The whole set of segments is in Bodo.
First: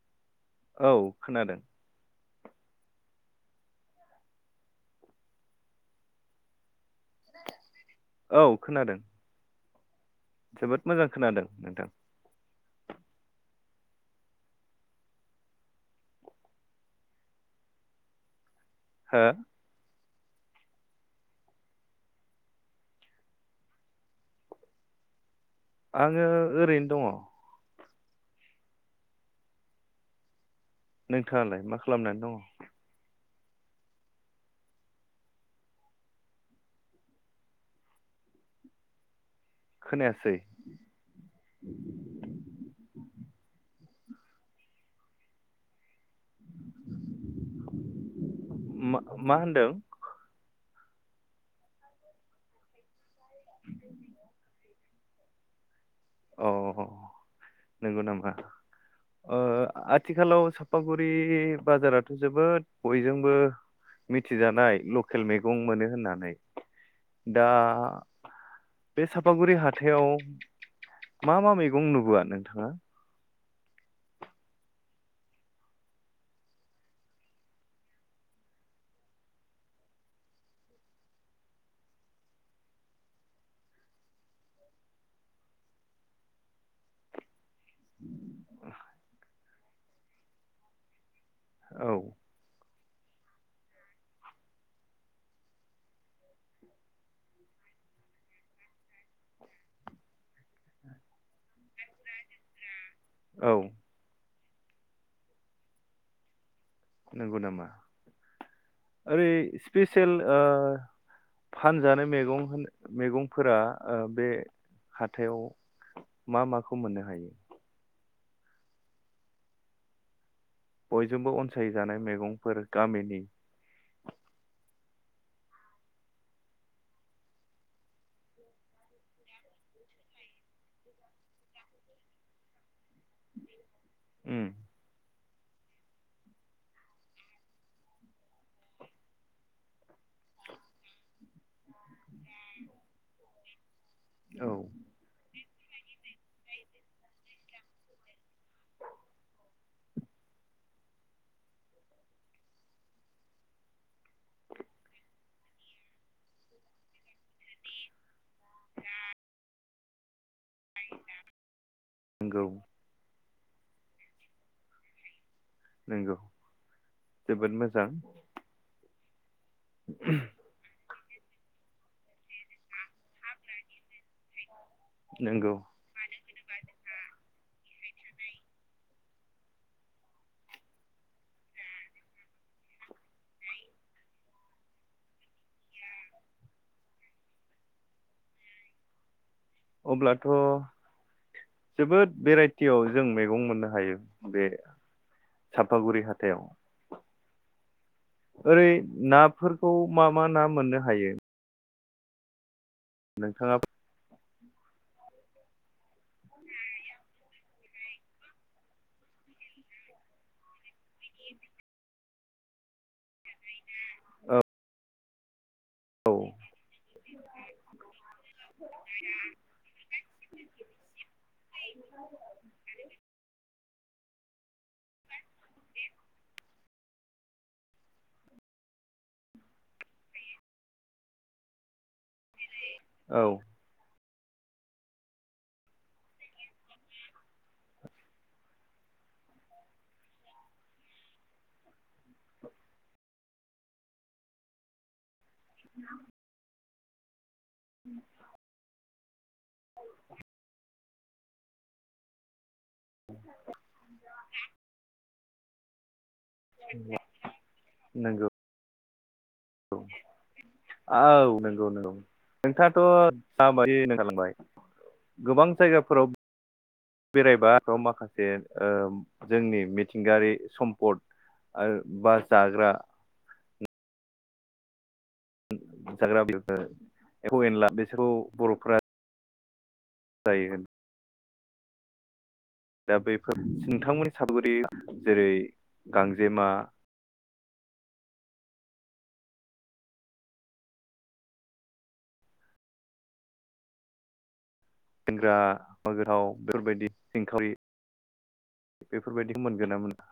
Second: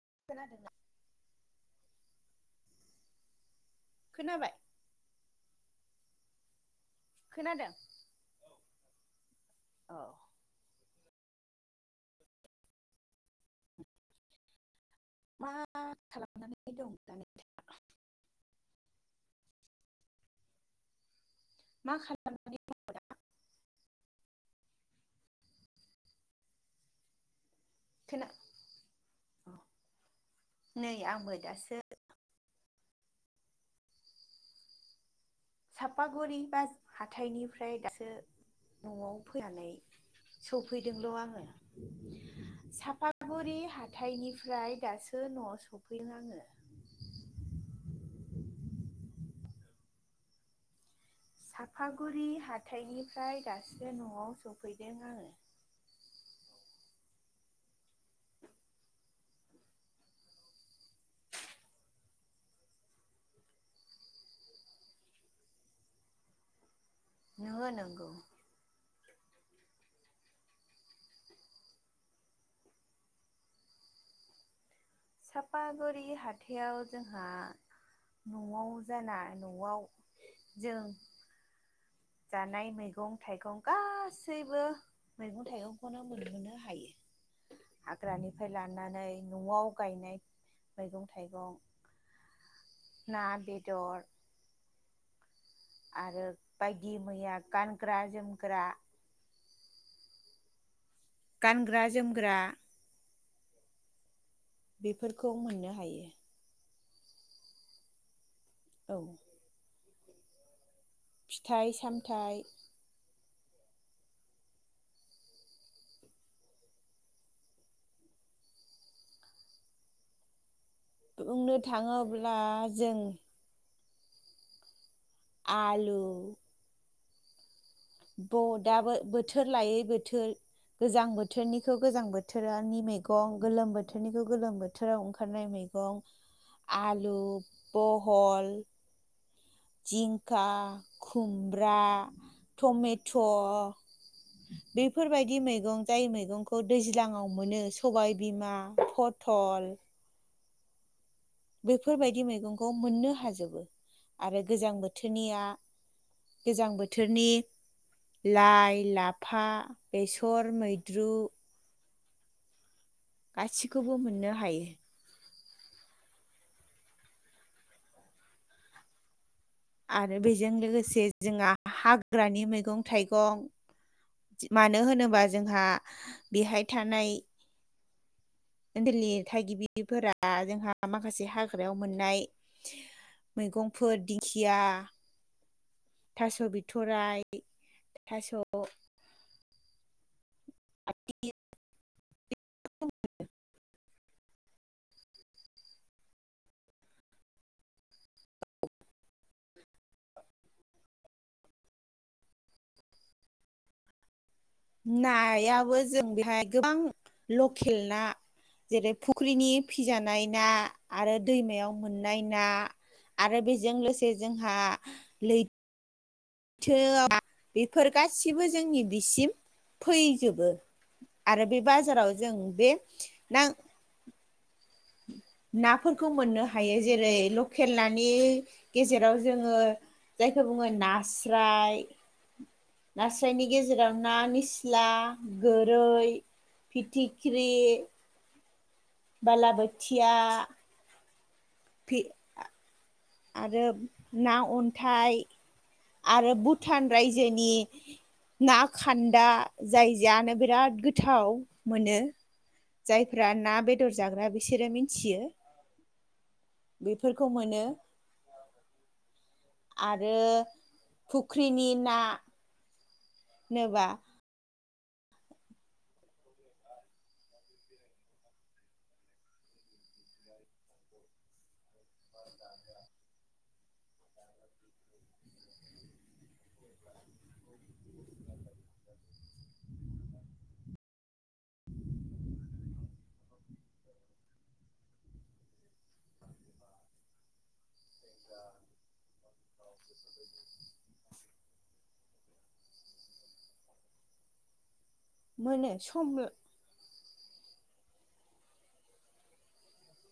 [unintelligible] औ खोनादों। खोनाबाय? खोनादों औ खोनादों। औ जोबोद मोजां खोनादों नोंथां मा खालामनानै दं दानि? हो मा खालामनानै दं दा? आङो ओरैनो दङ। थना नोंथाङालाय मा खालामनानै दङ? सापागुरि बा हाथाइनिफ्राय दासो नआव फैनानै खोनायासै सफैदोंल आङो साफागुरि हा हाथायनिफ्राय दासो नआव सफैलाङो मा मा होनदों? साफागुरि हाथाइनि ओमफ्राय दासो नआव सौफै बेनो अ नंगौ नामा आथिखालाव सापागुरि बाजाराथ जोबोद बयजोंबो मिथिजानाय लकेल मैगं मोनो होननानै दा नोङो नंगौ बे सापागुरि हाथायाव मा मा मैगं नुबोआ नोंथाङा? साफागुरि हाथायाव जोंहा नआव जाना नआव जों जानाय मैगं थाइगं गासैबो मैगं थाइगंखौनो मोनहोनो हायो हाग्रानिफ्राय लानानै नआव गायनाय मैगं थाइगं औ ना बेदर आरो बायदि मैया गानग्रा जोमग्रा गानग्रा जोमग्रा औ बेफोरखौ मोननो हायो। नंगौ नामा? औ ओरै स्पेसियेल ओ फिथाइ फानजानो सामथाइ मेगं होन मेगं फोरा ओ बे हाथायाव मा माखौ मोननो हायो? बयजोंबो बुंनो अनसायजानाय थाङोब्ला मेगंफोर जों गामिनि आलु ब दाबो बोथोर लायै बोथोर गोजां बोथोरनिखौ गोजां बोथोरानि मैगं गोलोम बो थोरनिखौ उम गोलोम बोथोराव ओं खारनाय मैगं आलु बहल जिंखा खुमब्रा टमेट' औ बेफोरबायदि मै गं जाय मैगंखौ दैज्लांआव मोनो सबाय बिमा फथल बेैफोरबायदि मैगंखौ मोननो हाजोबो आरो गोजां बोथोरनिया गोजां बोथोरनि लाइ लाफा बेसर मैद्रु नोंगौ गासिखौबो मोननो हायो। नंगौ जोबोद मोजां। आरो बेजों लोगोसे जोंहा हाग्रानि मैगं थाइगं मानो होनोबा नंगौ जोंहा बेहाय थानाय ओनथोलनि थागिबिफोरा जोंहा माखासे हाग्रायाव मोननाय मैगंफोर दिंखिया थास बिथराइ थास अब्ला थ जोबोद भेराइटियाव जों मेगं मोननो हायो बे साफागुरि हाथायाव ओरै नाफोरखौ मा मा ना मोननो हायो? नोंथाङा नायाबो जों बेहाय गोबां लकेल ना जेरै फुख्रिनि फिजानाय ना आरो दैमायाव मोननाय ना आरो बे जों लोगोसे जोंहा लै औ थो आ बेफोर गासिबो जोंनि बिसिम फैजोबो आरो बे बाजाराव जों बे ना नाफोरखौ मोननो हायो जेरै लकेल नानि गेजेराव जोङो जायखौ बुङो नास्राय औ नास्रायनि गेजेराव ना निसला गोरै फिथिख्रि बाला बोथिया फि आरो ना अन्थाइ आरो भुटान रायजो जोनि ना खान्दा जाय जानो बिराद गोथाव मोनो। जायफ्रा ना बेदर जाग्रा बिसोरो मिथियो। बेफोरखौ मोनो। नंगौ आरो फुख्रिनि ना थ होनोबा [unintelligible] गोबां जायगाफोराव बेरायबा आरोबाव माखासे ओ जोंनि मिथिंगायारि सम्पद ओ बा जाग्रा जाग्रा [unintelligible] एमफौ एनला बिसोरखौ बरफ्रा जायो। दा बैफोर नोंथांमोननि साबगुरि जेरै गांजेमा [inaudible] सेंग्रा, मोनो गुमा सम गोथाव बेफोरबायदि। सिंखावरि बेफोरबायदिखौ मोनगोन ना मोना?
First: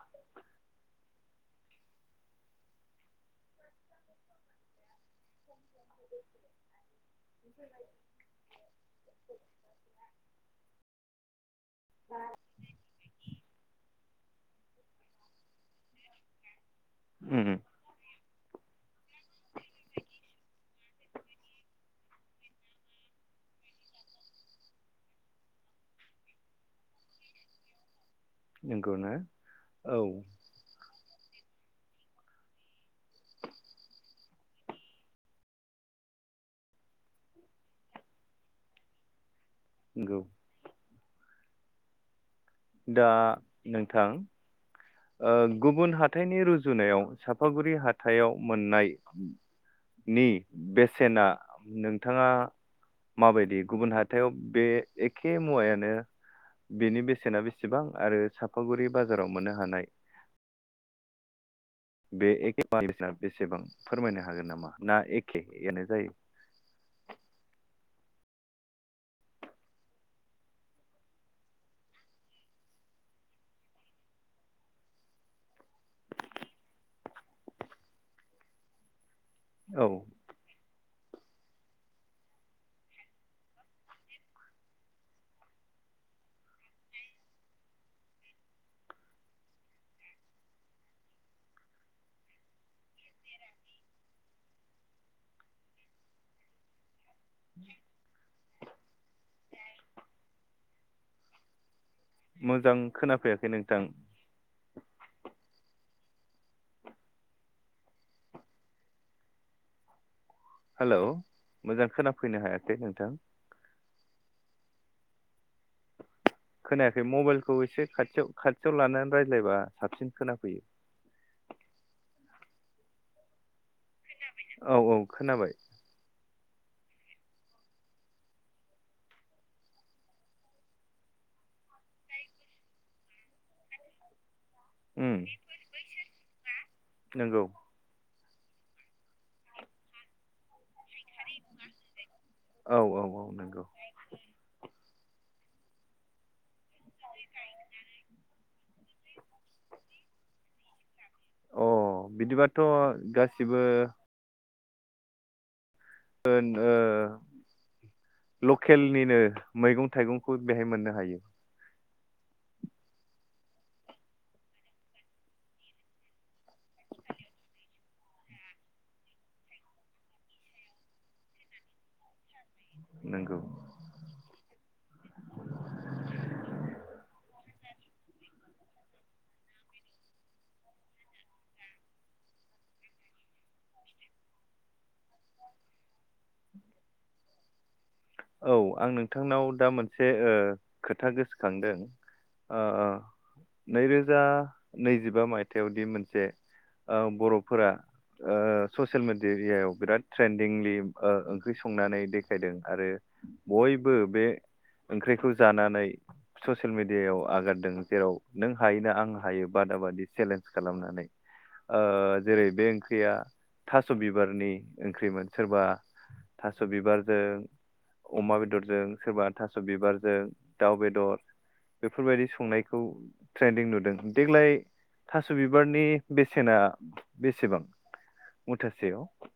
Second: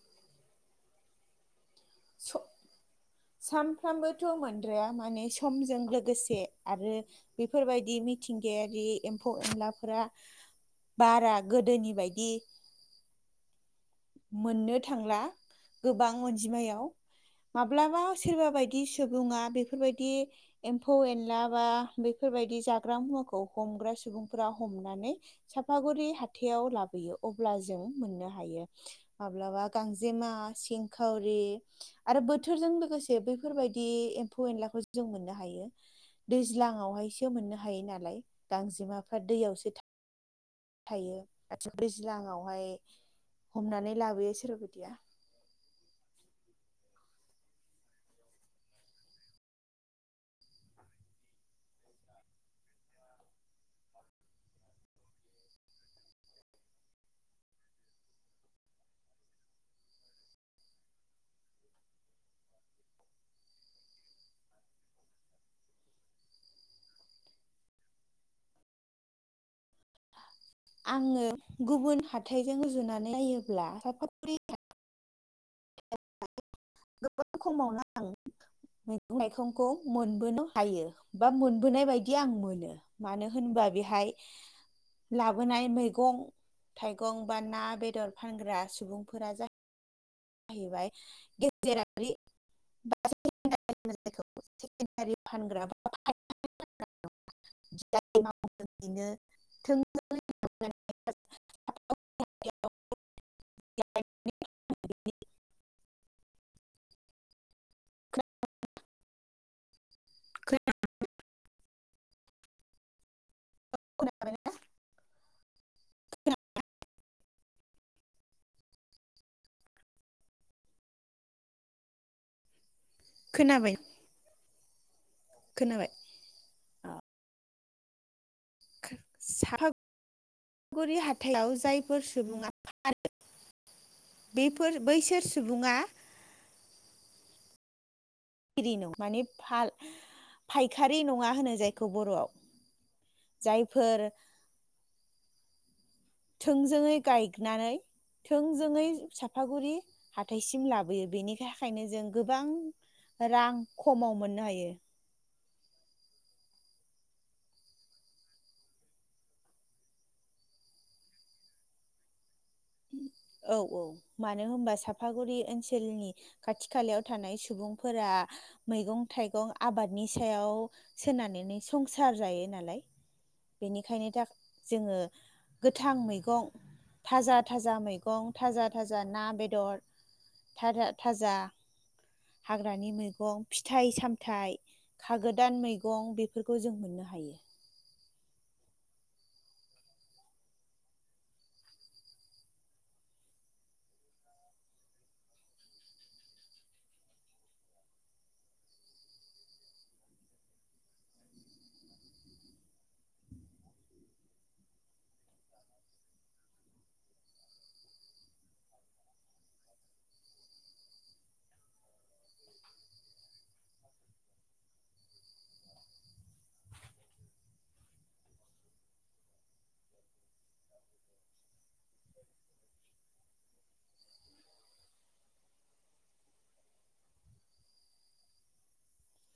स सानफ्रामबोथ मोनद्राया माने समजों लोगोसे आरो बेफोरबायदि मिथिंगायारि एम्फौ एनलाफोरा बारा गोदोनि बायदि मोननो थांला गोबां अनजिमायाव उम माब्लाबा सोरबा बायदि सुबुङा बेफोरबायदि एम्फौ एनला बा बेफोरबायदि जाग्रा मुवाखौ हमग्रा सुबुंफोरा हमनानै साफागुरि हाथायाव लाबोयो अब्ला जों मोननो हायो। नंगौ ना माब्लाबा औ गांजेमा, सिं खावरि आरो बोथोरजों लोगोसे बैफोरबायदि एम्फौ एनलाखौ जों मोननो हायो। दैज्लांवहायसो मोननो हायो नालाय। गांजेमाफ्रा दैयावसो नंगौ। थायो [unintelligible] दैज्लाङाव दा हमनानै नोंथां लाबोयो सोरबा बायदिया ओ गुबुन हाथाइनि रुजुनायाव साफागुरि हाथाइयाव मोननायनि बेसेना नोंथाङा माबायदि गुबुन हाथाइाव बे एखे मुवायानो बेनि बेसेना बेसेबां आरो साफागुरि बाजाराव मोननो हानाय बे एखे [unintelligible] ना बेसेबां फोरमायनो हागोन नामा? ना एखेआनो जायो। आङो गुबुन हाथाइजों रुजुनानै नायोब्ला साफागुरि हा गोबां खमावनो आं मो माइखंखौ औ मोनबोनो हायो बा मोनबोनाय बायदि आं मोनो मानो होनबा बेहाय लाबोनाय मैगं थाइगं बा ना, बेदर फानग्रा सुबुंफोरा जा जाहैबाय गेजेरारि [unintelligible] फानग्रा [unintelligible] मोजां खोनाफैयाखै। नोंथां हेलौ मोजां खोनाफैनो हायाखै नोंथां खोनाबाय खोनायाखै मबाइलखौ एसे खाथियाव-खाथियाव लानानै रायज्लायबा साबसिन खोनाफैयो। खोनाबाय? औ औ। खोनाबाय औ। साफागुरि हाथायाव जायफोर सुबुङा फानो बेफोर बैसोर उम सुबुङा नंगौ गिरि नङा माने फाल-फायखारि नङा होनो जायखौ बरआव। औ औ औ नंगौ। जायफोर थोंजोङै गायनानै थोंजोङै साफागुरि हाथाइसिम लाबोयो। बेनि अ थाखायनो जों गोबां बिदिबाथ' गासिबो रां खमाव मोननो हायो। ओ लकेलनिनो मैगं थाइगंखौ बेहाय मोननो हायो। औ औ मानो होमबा साफागुरि ओनसोलनि खाथि खालायाव थानाय सुबुंफोरा मैगं थाइगं आबादनि सायाव सोनानै संसार जायो नालाय। नंगौ बिनिखायनो जोङो गोथां मैंगं थाजा। थाजा मैगं थाजा थाजा ना बेदर थारा थाजा हाग्रानि मैगं फिथाइ सामथाइ खागोदान मैगं बेफोरखौ जों मोननो हायो। औ आं नोंथांनाव दा मोनसे खोथा गोसोखांदों नैरोजा नैजिबा मायथाइयावदि मोनसे बर'फोरा ससियेल मेडियाव बिराद ट्रेन्दिंलि ओंख्रि संनानै देखायदों आरो। बयबो बे ओंख्रिखौ जानानै ससियेल मिडियायाव आगारदों जेराव नों हाय ना आं हायो बादा बादि चेलेन्ज खालामनानै जेरै बे ओंख्रिया थास बिबारनि ओंख्रिमोन सोरबा थास बिबारजों। अमा बेदरजों सोरबा थास बिबारजों दाउ बेदर बेफोरबायदि संनायखौ ट्रेन्दिं नुदों देग्लाय थास बिबारनि बेसेना बेसेबां मुथासेयाव?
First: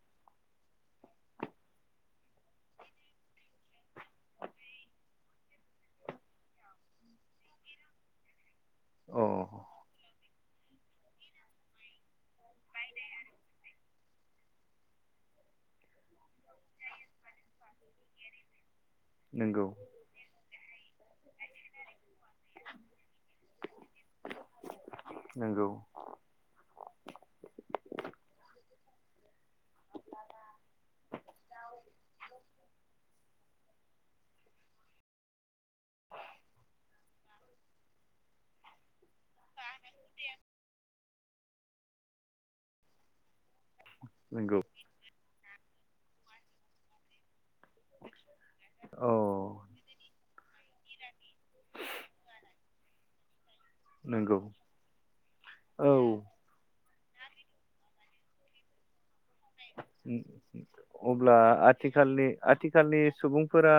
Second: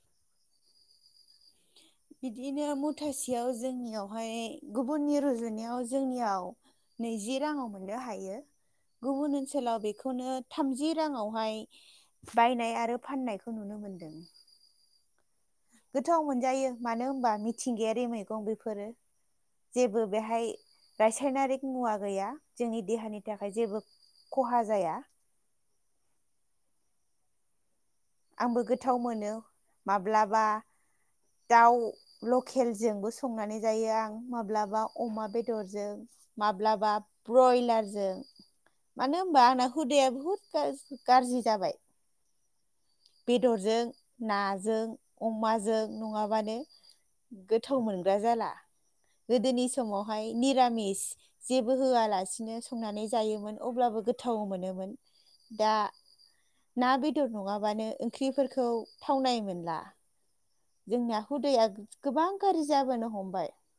बिदिनो मुथासेयाव जोंनियावहाय गुबुननि रुजुनायाव जोंनियाव नैजि राङाव मोननो हायो। अ गुबुन ओनसोलाव बेखौनो। थामजि राङावहाय बायनाय आरो फाननायखौ नुनो मोनदों। गोथाव मोनजायो मानो होनबा मिथिंगायारि मैगं बेफोरो। नंगौ जेबो बेहाय रासायनारिक मुवा गैया जोंनि देहानि नि थाखाय जेबो खहा जाया। नंगौ आंबो गोथाव मोनो माब्लाबा दाउ लकेलजोंबो संनानै जायो आं माब्लाबा अमा बेदरजों माब्लाबा ब्रयलारजों मानो होनबा आंना हुदाया बुहुद गाज्रि गाज्रि जाबाय। बिद बेदरजों नंगौ नाजों। अमाजों नङाबानो गोथ गोथाव मोनग्रा जाला औ गोदोनि समावहाय। मिरामिस जेबो होआलासिनो संनानै जायोमोन। अब्लाबो नंगौ गोथाव मोनोमोन दा। औ ना बेदर नङा बानो ओंख्रिफोरखौ। थावनाय मोनला। जोंना अब्ला हुदाया आथिखालनि गोबां गाज्रि आथिखालनि जाबोनो हमबाय सुबुंफोरा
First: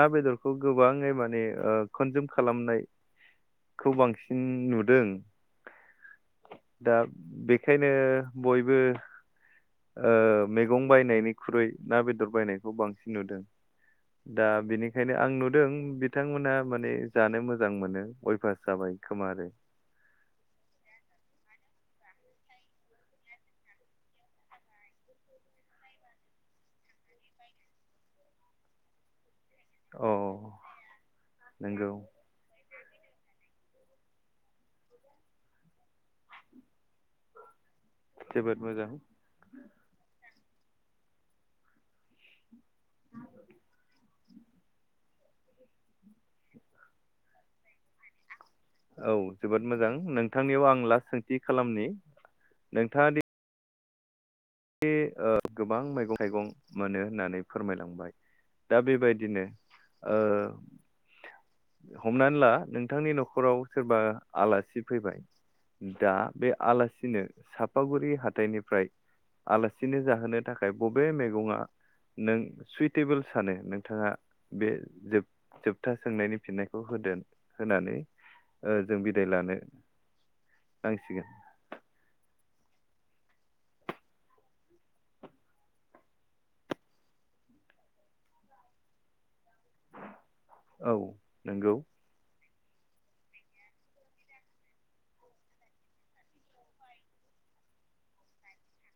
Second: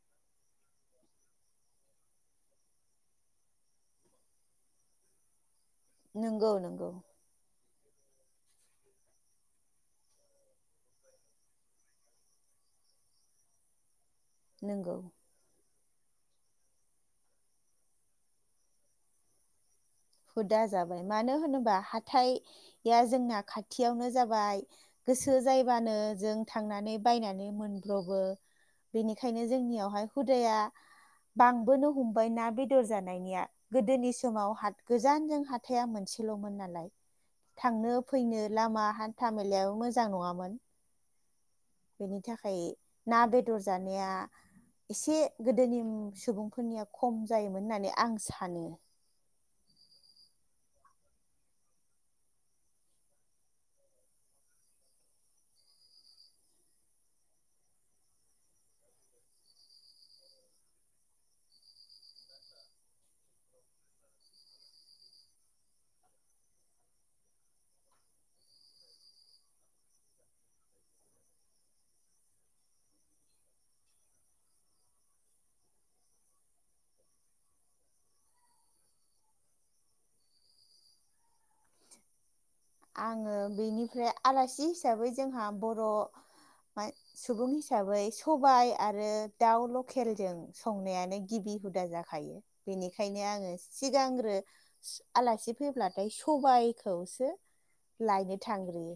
ना बेदरखौ गोबाङै। माने ओ कनजुम खालामनायखौ बांसिन नुदों‌। नोंगौ नोंगौ। बेखायनो बयबो। ओ मैगं बायनायनिख्रुइ ना बेदर बायनायखौ बांसिन नुदों। दा नंगौ बेनिखायनो आं नुदों। बिथांमोनहा माने जानो मोजां मोनो अयभास जाबाय खोमा आरो। हुदा जाबाय मानो होनोबा हाथाइआ जोंना खाथियावनो जाबाय गोसो जायोबानो जों थांनानै बायनानै मोनब्रबो बेनिखाय बेनिखायनो जोंनियावहाय औ हुदाया नंगौ बांबोनो हमबाय ना बेद बेदर जानायनिया गोदोनि समाव हा गोजानजों हाथाइआ मोनसेलमोन नालाय। थांनो फैनो जोबोद लामा मोजां हान्था मेलायाबो मोजां नङामोन। बेनि थाखाय ना बेदर जानाया एसे गोदोनि सुबुंफोरनिया खम जायोमोन होननानै आं सानो। औ जोबोद मोजां नोंथांनियाव आं लास सोंथि खालामनि नोंथाङा दि बे ओ गोबां मैगं थाइगं मोनो होननानै फोरमायलांबाय दा बेबायदिनो ओ हमनानै ला नोंथांनि नखराव सोरबा आलासि फैबाय दा बे आलासिनो सापागुरि हाथाइनिफ्राय आलासिनो जाहोनो थाखाय बबे मैगङा नों सुइटेबोल सानो नोंथाङा बे जोब जोबथा सोंनायनि फिननायखौ होदो होनानै ओ जों बिदाय लानो नांसिगोन। आङो बेनिफ्राय आलासि हिसाबै जोंहा बर' सुबुं हिसाबै सबाय आरो। दाउ लकेलजों औ संनायानो गिबि नंगौ हुदा जाखायो। बेनिखायनो आङो सिगांग्रो आलासि फैब्लाथाय सबायखौसो लायनो थांग्रोयो।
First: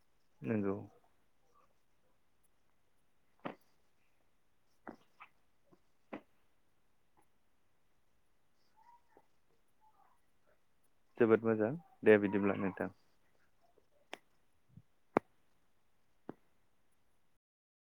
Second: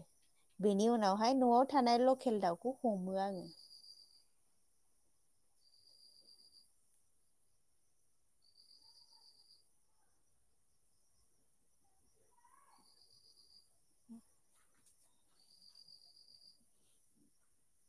नंगौ बेनि उनावहाय न'आव थानाय लकेल दाउखौ हमो आङो। जोबोद मोजां दे बिदिब्ला नोंथां।